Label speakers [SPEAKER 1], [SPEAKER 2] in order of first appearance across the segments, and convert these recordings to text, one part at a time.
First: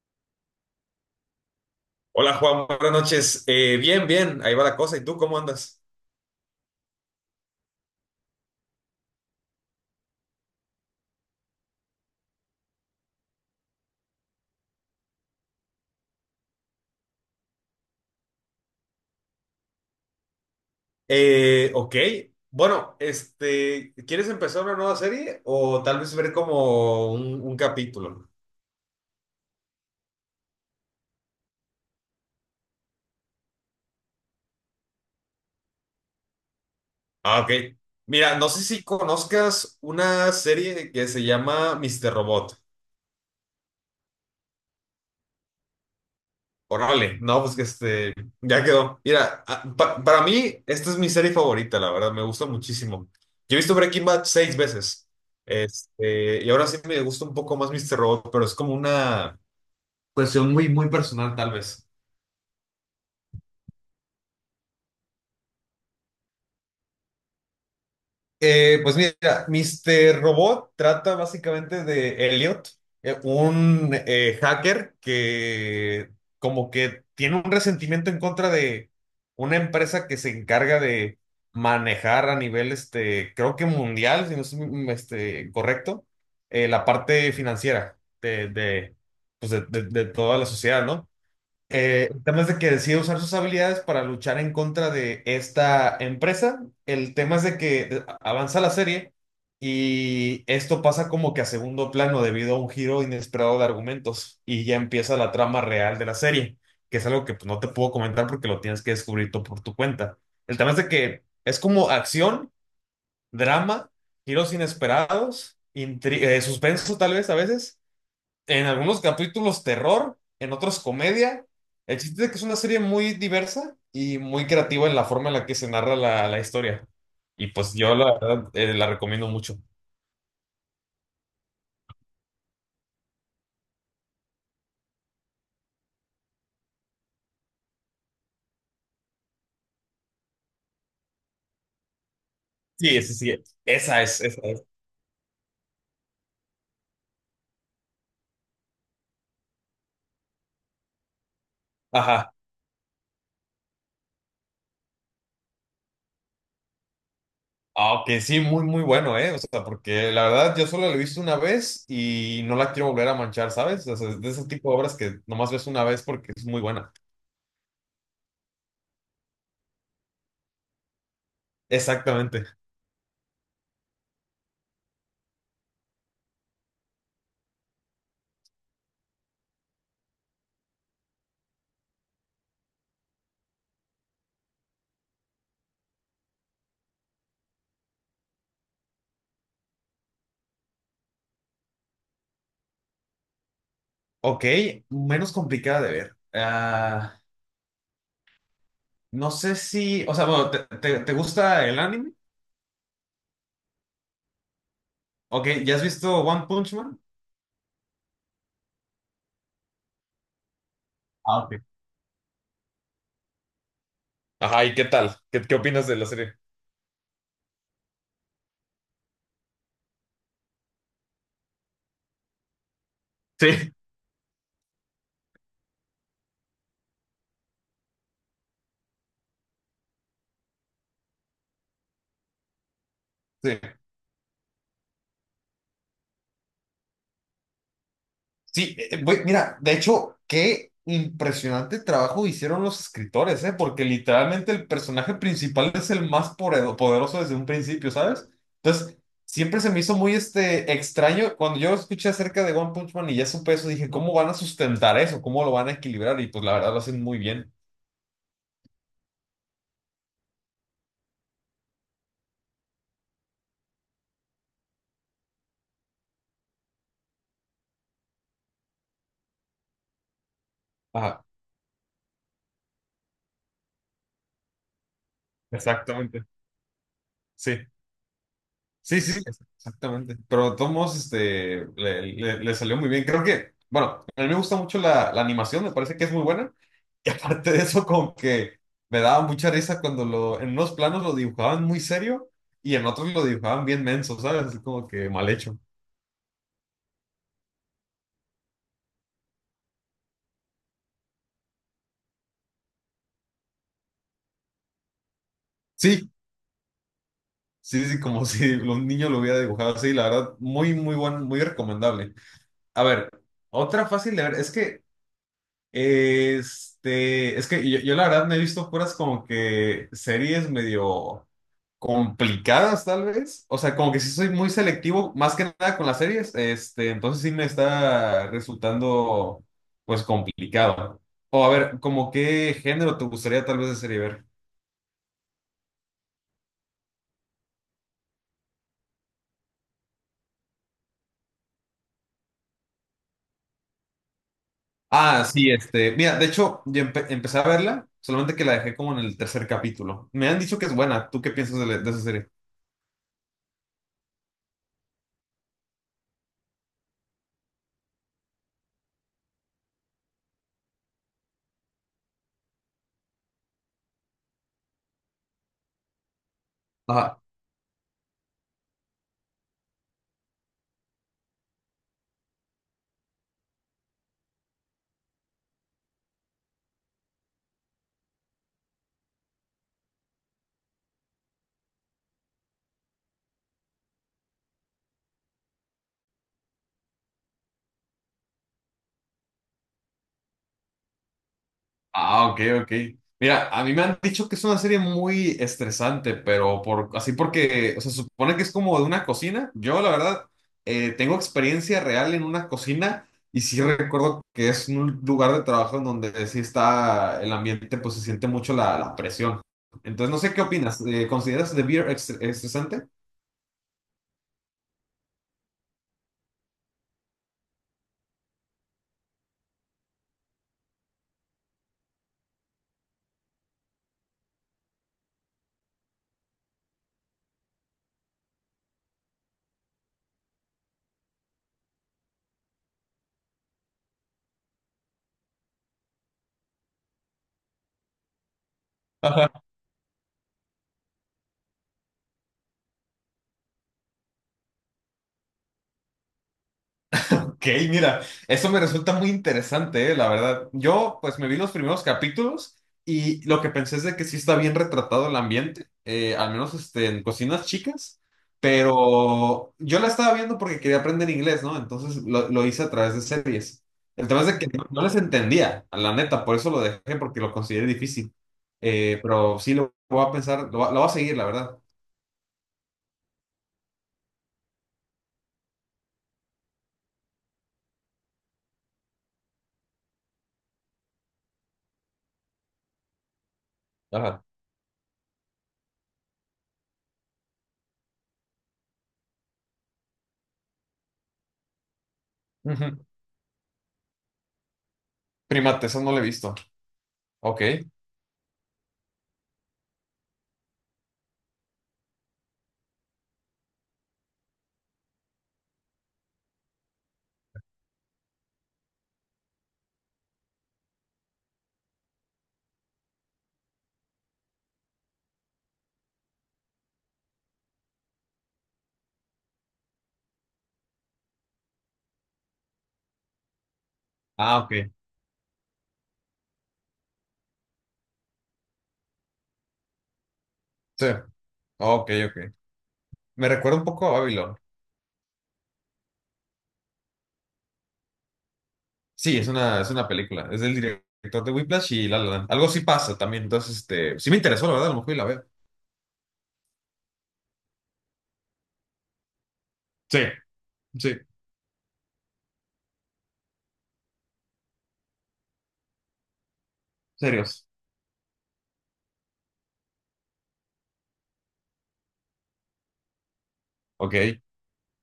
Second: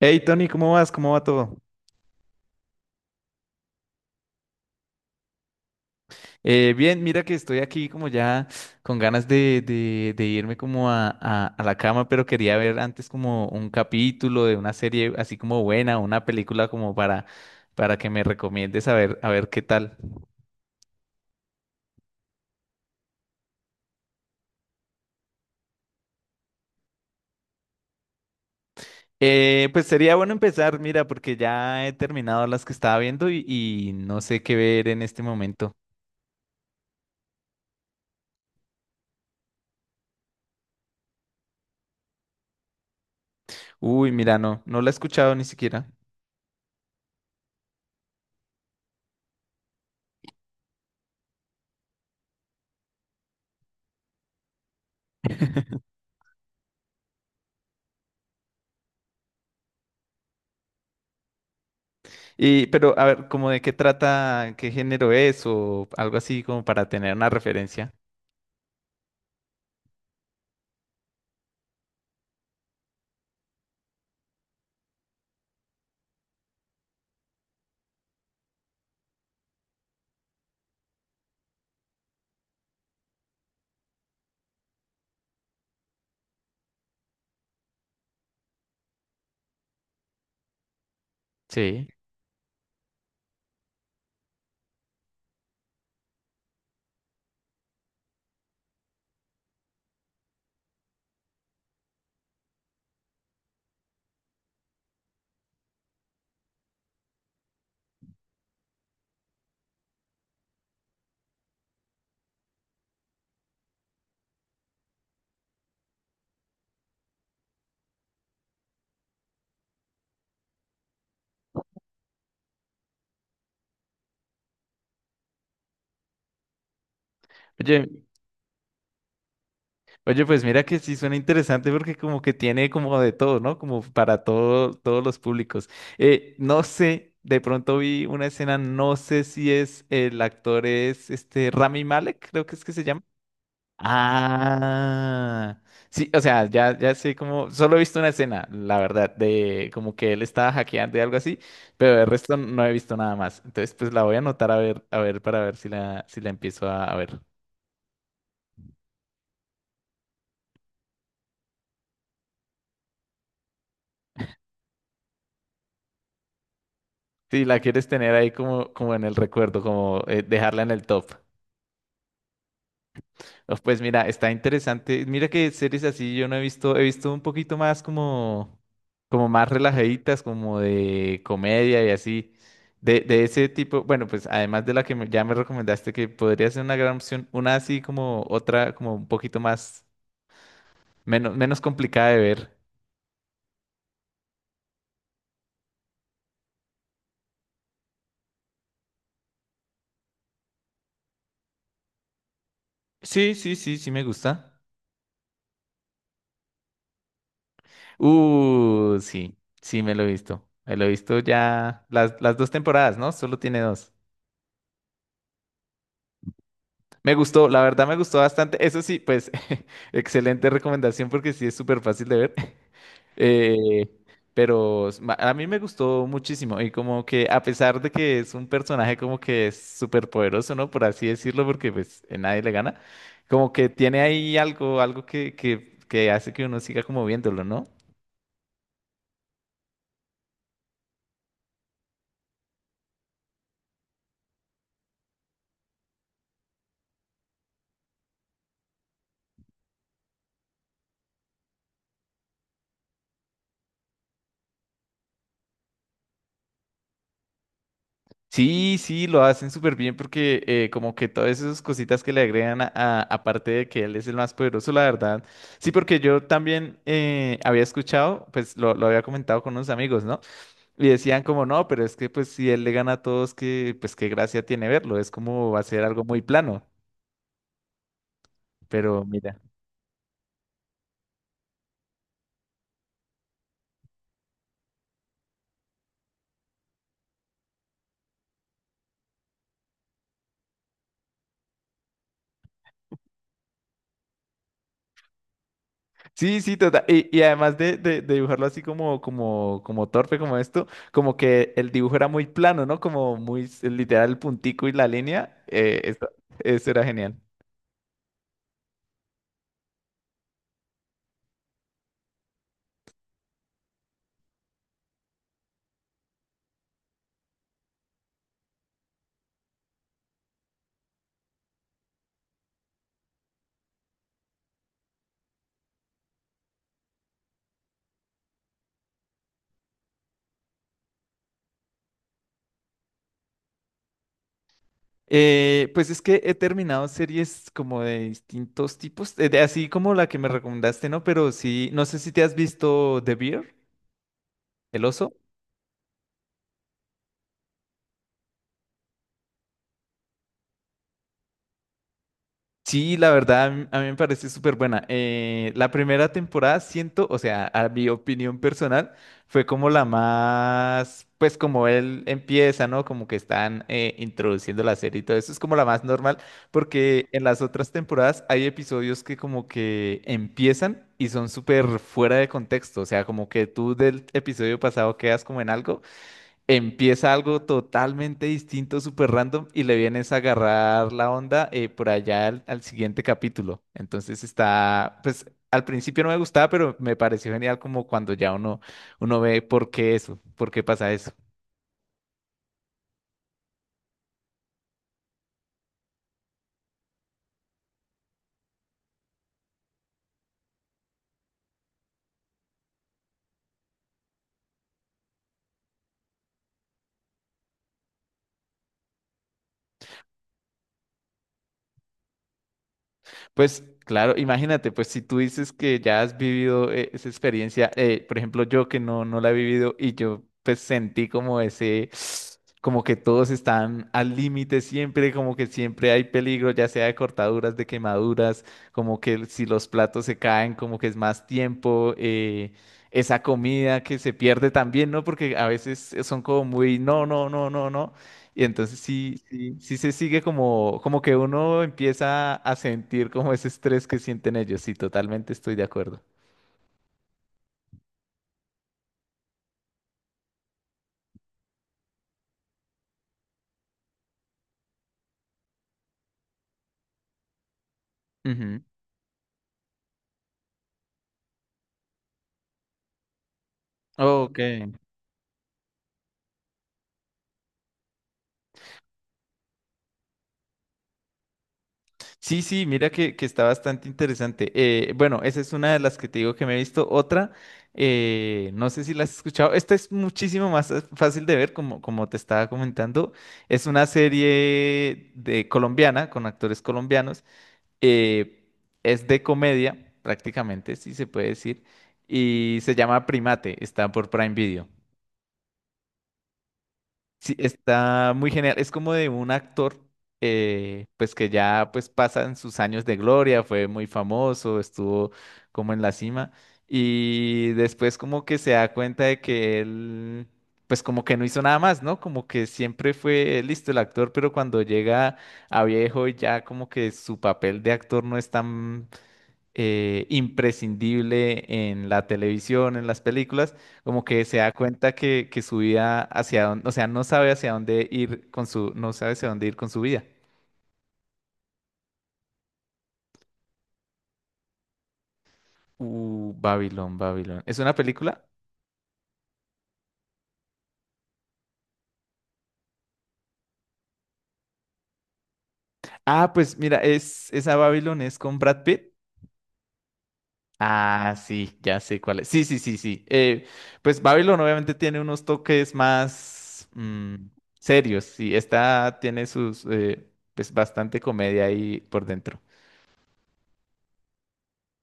[SPEAKER 1] Hey Tony, ¿cómo vas? ¿Cómo va todo?
[SPEAKER 2] Hola Juan, buenas noches. Bien, ahí va la cosa. ¿Y tú cómo andas?
[SPEAKER 1] Bien, mira que estoy aquí como ya con ganas de irme como a la cama, pero quería ver antes como un capítulo de una serie así como buena, una película como para que me recomiendes a ver qué tal.
[SPEAKER 2] Ok, bueno, este, ¿quieres empezar una nueva serie o tal vez ver como un capítulo?
[SPEAKER 1] Pues sería bueno empezar, mira, porque ya he terminado las que estaba viendo y no sé qué ver en este momento.
[SPEAKER 2] Ah, ok. Mira, no sé si conozcas una serie que se llama Mr. Robot.
[SPEAKER 1] Uy, mira, no, no la he escuchado ni siquiera.
[SPEAKER 2] Órale, no, pues que este, ya quedó. Mira, para mí esta es mi serie favorita, la verdad, me gusta muchísimo. Yo he visto Breaking Bad seis veces. Este, y ahora sí me gusta un poco más Mr. Robot, pero es como una cuestión muy, muy personal, tal vez.
[SPEAKER 1] Y, pero, a ver, como de qué trata, ¿qué género es o algo así como para tener una referencia?
[SPEAKER 2] Pues mira, Mr. Robot trata básicamente de Elliot, un hacker que como que tiene un resentimiento en contra de una empresa que se encarga de manejar a nivel, este, creo que mundial, si no es este, correcto, la parte financiera pues de toda la sociedad, ¿no?
[SPEAKER 1] Sí.
[SPEAKER 2] El tema es de que decide usar sus habilidades para luchar en contra de esta empresa. El tema es de que avanza la serie y esto pasa como que a segundo plano debido a un giro inesperado de argumentos y ya empieza la trama real de la serie, que es algo que, pues, no te puedo comentar porque lo tienes que descubrir tú por tu cuenta. El tema es de que es como acción, drama, giros inesperados, suspenso tal vez, a veces en algunos capítulos terror, en otros comedia. El chiste es que es una serie muy diversa y muy creativa en la forma en la que se narra la historia. Y pues yo
[SPEAKER 1] Oye,
[SPEAKER 2] la verdad la recomiendo mucho.
[SPEAKER 1] oye, pues mira que sí suena interesante porque como que tiene como de todo, ¿no? Como para todo, todos los públicos. No sé, de pronto vi una escena, no sé si es el actor es este Rami Malek, creo que es que se
[SPEAKER 2] Sí,
[SPEAKER 1] llama.
[SPEAKER 2] sí, sí, esa es, esa es.
[SPEAKER 1] Ah, sí, o sea, ya, ya sé como, solo he visto una escena, la verdad, de como que él estaba hackeando y algo así, pero el
[SPEAKER 2] Ajá.
[SPEAKER 1] resto no he visto nada más. Entonces, pues la voy a anotar a ver, para ver si la empiezo a ver.
[SPEAKER 2] Aunque sí, muy, muy bueno, ¿eh? O sea, porque la verdad yo solo la he visto una vez y no la quiero volver a manchar, ¿sabes? O sea, es de ese tipo de obras que nomás ves una vez porque es muy buena.
[SPEAKER 1] Si la quieres tener ahí como, como en el recuerdo, como dejarla en el top.
[SPEAKER 2] Exactamente.
[SPEAKER 1] Oh, pues mira, está interesante. Mira que series así yo no he visto, he visto un poquito más como, como más relajaditas, como de comedia y así, de ese tipo. Bueno, pues además de la que ya me recomendaste que podría ser una gran opción, una así como otra, como un poquito más, menos, menos complicada de ver.
[SPEAKER 2] Ok, menos complicada de ver. No sé si, o sea, bueno, te gusta el anime?
[SPEAKER 1] Sí, sí, sí, sí me gusta.
[SPEAKER 2] Ok, ¿ya has visto One Punch Man?
[SPEAKER 1] Sí, sí me lo he visto. Me lo he visto
[SPEAKER 2] Ah, ok.
[SPEAKER 1] ya las dos temporadas, ¿no? Solo tiene dos.
[SPEAKER 2] Ajá, ¿y qué tal? ¿Qué opinas de la serie?
[SPEAKER 1] Me gustó, la verdad me gustó bastante. Eso sí, pues, excelente recomendación porque sí es súper fácil de ver.
[SPEAKER 2] Sí.
[SPEAKER 1] Eh, pero a mí me gustó muchísimo y como que a pesar de que es un personaje como que es súper poderoso, ¿no? Por así decirlo, porque pues nadie le gana, como
[SPEAKER 2] Sí.
[SPEAKER 1] que tiene ahí algo, algo que hace que uno siga como viéndolo, ¿no?
[SPEAKER 2] Sí, güey, mira, de hecho, qué impresionante trabajo hicieron los escritores, ¿eh? Porque literalmente el personaje principal es el más poderoso desde un principio, ¿sabes? Entonces, siempre se me hizo muy este, extraño. Cuando yo escuché acerca de One Punch Man y ya supe eso, dije, ¿cómo van a sustentar eso? ¿Cómo lo van a equilibrar? Y pues la verdad lo hacen muy bien.
[SPEAKER 1] Sí, sí, lo hacen súper bien porque como que todas esas cositas que le agregan aparte de que él es el más poderoso, la verdad. Sí, porque yo también había escuchado, pues lo había comentado con unos amigos, ¿no? Y decían
[SPEAKER 2] Ajá,
[SPEAKER 1] como, no, pero es que pues si él le gana a todos, que pues qué gracia tiene verlo, es como va a ser algo muy
[SPEAKER 2] exactamente.
[SPEAKER 1] plano,
[SPEAKER 2] Sí, sí,
[SPEAKER 1] pero
[SPEAKER 2] sí,
[SPEAKER 1] mira.
[SPEAKER 2] exactamente. Pero de todos modos, este, le salió muy bien. Creo que, bueno, a mí me gusta mucho la animación, me parece que es muy buena. Y aparte de eso, como que me daba mucha risa cuando en unos planos lo dibujaban muy serio y en otros lo dibujaban bien menso, ¿sabes? Así como que mal hecho.
[SPEAKER 1] Sí, sí, total. Y además de dibujarlo así como, como, como torpe, como esto, como que el dibujo era muy plano, ¿no? Como muy literal el puntico y la línea.
[SPEAKER 2] Sí,
[SPEAKER 1] Eso era genial.
[SPEAKER 2] sí, sí, como si un niño lo hubiera dibujado así. La verdad, muy, muy buen, muy recomendable. A ver, otra fácil de ver, es que... Este, es que yo la verdad me he visto puras como que series medio complicadas, tal vez. O sea, como que sí soy muy selectivo, más que nada con las series. Este, entonces sí me está resultando, pues, complicado. O a ver, como qué género te gustaría tal vez de serie ver.
[SPEAKER 1] Pues es que he terminado series como de distintos tipos, así como la que me recomendaste, ¿no? Pero sí, no sé si te has visto The Bear, el oso.
[SPEAKER 2] Ah, sí, este. Mira, de hecho, yo empecé a verla, solamente que la dejé como en el tercer capítulo. Me han dicho que es buena. ¿Tú qué piensas de esa serie?
[SPEAKER 1] Sí, la verdad, a mí me parece súper buena. La primera temporada siento, o sea, a mi opinión personal, fue como la más, pues como él empieza, ¿no? Como que están introduciendo la serie y todo eso, es como la más normal, porque
[SPEAKER 2] Ajá.
[SPEAKER 1] en las otras temporadas hay episodios que como que empiezan y son súper fuera de contexto, o sea, como que tú del episodio pasado quedas como en algo, empieza algo totalmente distinto, súper random, y le vienes a agarrar la onda por allá al siguiente capítulo. Entonces está, pues al principio no me gustaba, pero me pareció genial como cuando ya uno ve por qué eso, por qué pasa eso.
[SPEAKER 2] Ah, ok, ok. Mira, a mí me han dicho que es una serie muy estresante, pero así porque, o sea, supone que es como de una cocina. Yo, la verdad, tengo experiencia real en una cocina y sí recuerdo que es un lugar de trabajo en donde sí está el ambiente, pues se siente mucho la presión. Entonces, no sé qué opinas. ¿Consideras The Beer estresante?
[SPEAKER 1] Pues claro, imagínate, pues si tú dices que ya has vivido esa experiencia, por ejemplo, yo que no, no la he vivido y yo pues sentí como ese, como que todos están al límite siempre, como que siempre hay peligro, ya sea de cortaduras, de quemaduras, como que si los platos se caen, como que es más tiempo, esa comida que se pierde también, ¿no? Porque a veces son como muy, no, no, no, no, no. Y entonces sí, sí, sí se sigue como, como que uno empieza a sentir como ese estrés que sienten ellos. Sí, totalmente estoy de acuerdo.
[SPEAKER 2] Ok, mira, eso me resulta muy interesante, la verdad. Yo, pues, me vi los primeros capítulos y lo que pensé es de que sí está bien retratado el ambiente, al menos este, en cocinas chicas,
[SPEAKER 1] Ujú.
[SPEAKER 2] pero yo la estaba viendo porque quería aprender inglés, ¿no? Entonces lo hice a través de series. El tema es
[SPEAKER 1] Ok.
[SPEAKER 2] de que no, no les entendía, a la neta, por eso lo dejé, porque lo consideré difícil. Pero sí lo voy a pensar, lo voy a seguir, la verdad.
[SPEAKER 1] Sí, sí, mira que está bastante interesante. Bueno, esa es una de las que te digo que me he visto. Otra, no sé si la has escuchado. Esta es muchísimo más fácil de ver, como, como te estaba comentando. Es una
[SPEAKER 2] Ajá.
[SPEAKER 1] serie de colombiana, con actores colombianos. Eh, es de comedia, prácticamente, si se puede decir, y se
[SPEAKER 2] Ujú.
[SPEAKER 1] llama Primate, está por Prime Video.
[SPEAKER 2] Primate, eso no lo he visto.
[SPEAKER 1] Sí,
[SPEAKER 2] Ok.
[SPEAKER 1] está muy genial, es como de un actor, pues que ya pues pasan sus años de gloria, fue muy famoso, estuvo como en la cima, y después como que se da cuenta de que él, pues como que no hizo nada más, ¿no? Como que siempre fue listo el actor, pero cuando llega a viejo y ya como que su papel de actor no es tan imprescindible en la televisión, en las películas, como que se
[SPEAKER 2] Ah,
[SPEAKER 1] da
[SPEAKER 2] ok.
[SPEAKER 1] cuenta que su vida hacia dónde, o sea, no sabe hacia dónde ir con su, no sabe hacia dónde ir con su vida.
[SPEAKER 2] Sí. Ok, ok. Me recuerda un poco a Babylon.
[SPEAKER 1] Babylon, Babylon. ¿Es una película?
[SPEAKER 2] Sí, es una película. Es del director de Whiplash y La La Land. Algo sí pasa también. Entonces, este, sí me interesó, la verdad, a lo mejor y la veo.
[SPEAKER 1] Ah, pues mira, es esa Babylon es con Brad Pitt.
[SPEAKER 2] Sí, sí,
[SPEAKER 1] Ah, sí, ya sé cuál es. Sí, sí, sí, sí. Pues Babylon obviamente tiene unos toques más
[SPEAKER 2] serios.
[SPEAKER 1] serios. Sí, esta tiene sus, pues bastante comedia ahí por dentro.
[SPEAKER 2] Ok.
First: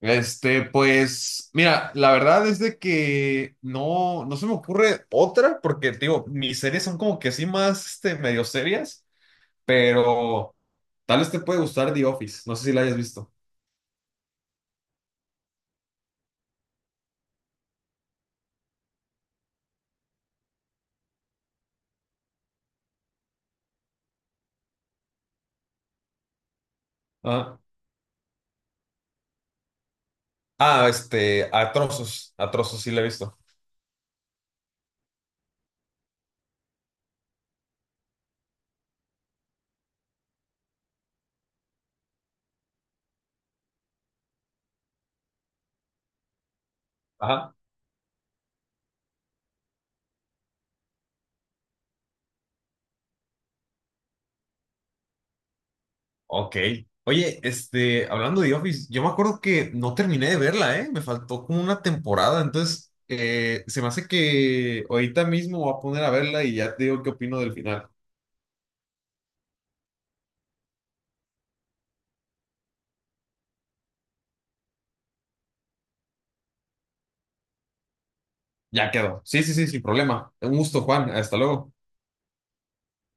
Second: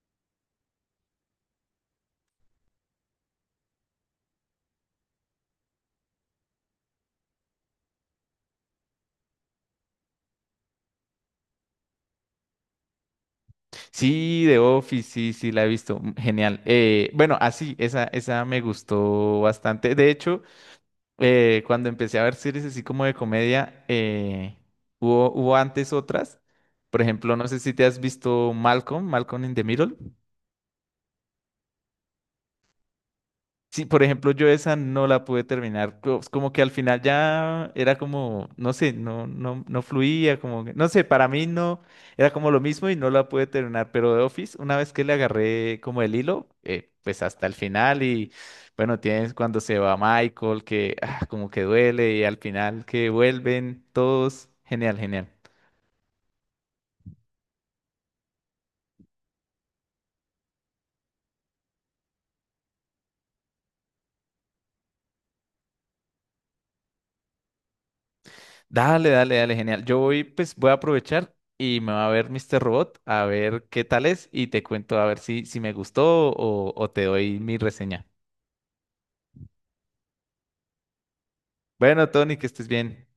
[SPEAKER 2] Este, pues, mira, la verdad es de que no, no se me ocurre otra, porque, te digo, mis series son como que sí más, este, medio serias, pero tal vez te puede gustar The Office, no sé si la hayas visto.
[SPEAKER 1] Sí, The Office, sí, sí, la he visto. Genial. Bueno, así, esa me gustó bastante. De hecho, cuando empecé a ver series así como de comedia, hubo antes otras. Por ejemplo, no
[SPEAKER 2] Ah,
[SPEAKER 1] sé si te has visto Malcolm, Malcolm in the Middle.
[SPEAKER 2] este, a trozos sí la he visto.
[SPEAKER 1] Sí, por ejemplo, yo esa no la pude terminar. Como que al final ya era como, no sé, no, no, no fluía, no sé, para mí no, era como lo mismo y no la pude terminar. Pero de Office, una vez que le agarré como el hilo, pues hasta el
[SPEAKER 2] Ajá.
[SPEAKER 1] final y bueno, tienes cuando se va Michael, que ah, como que duele y al final que vuelven todos, genial, genial.
[SPEAKER 2] Ok. Oye, este, hablando de Office, yo me acuerdo que no terminé de verla, ¿eh? Me faltó como una temporada, entonces se me hace que ahorita mismo voy a poner a verla y ya te digo qué opino del final.
[SPEAKER 1] Dale, dale, dale, genial. Yo voy, pues voy a aprovechar y me va a ver Mr. Robot a ver qué tal es y te cuento a ver si, si me gustó o te doy mi reseña.
[SPEAKER 2] Ya quedó. Sí, sí, sí, sin problema. Un gusto, Juan. Hasta luego.
[SPEAKER 1] Bueno, Tony, que estés bien.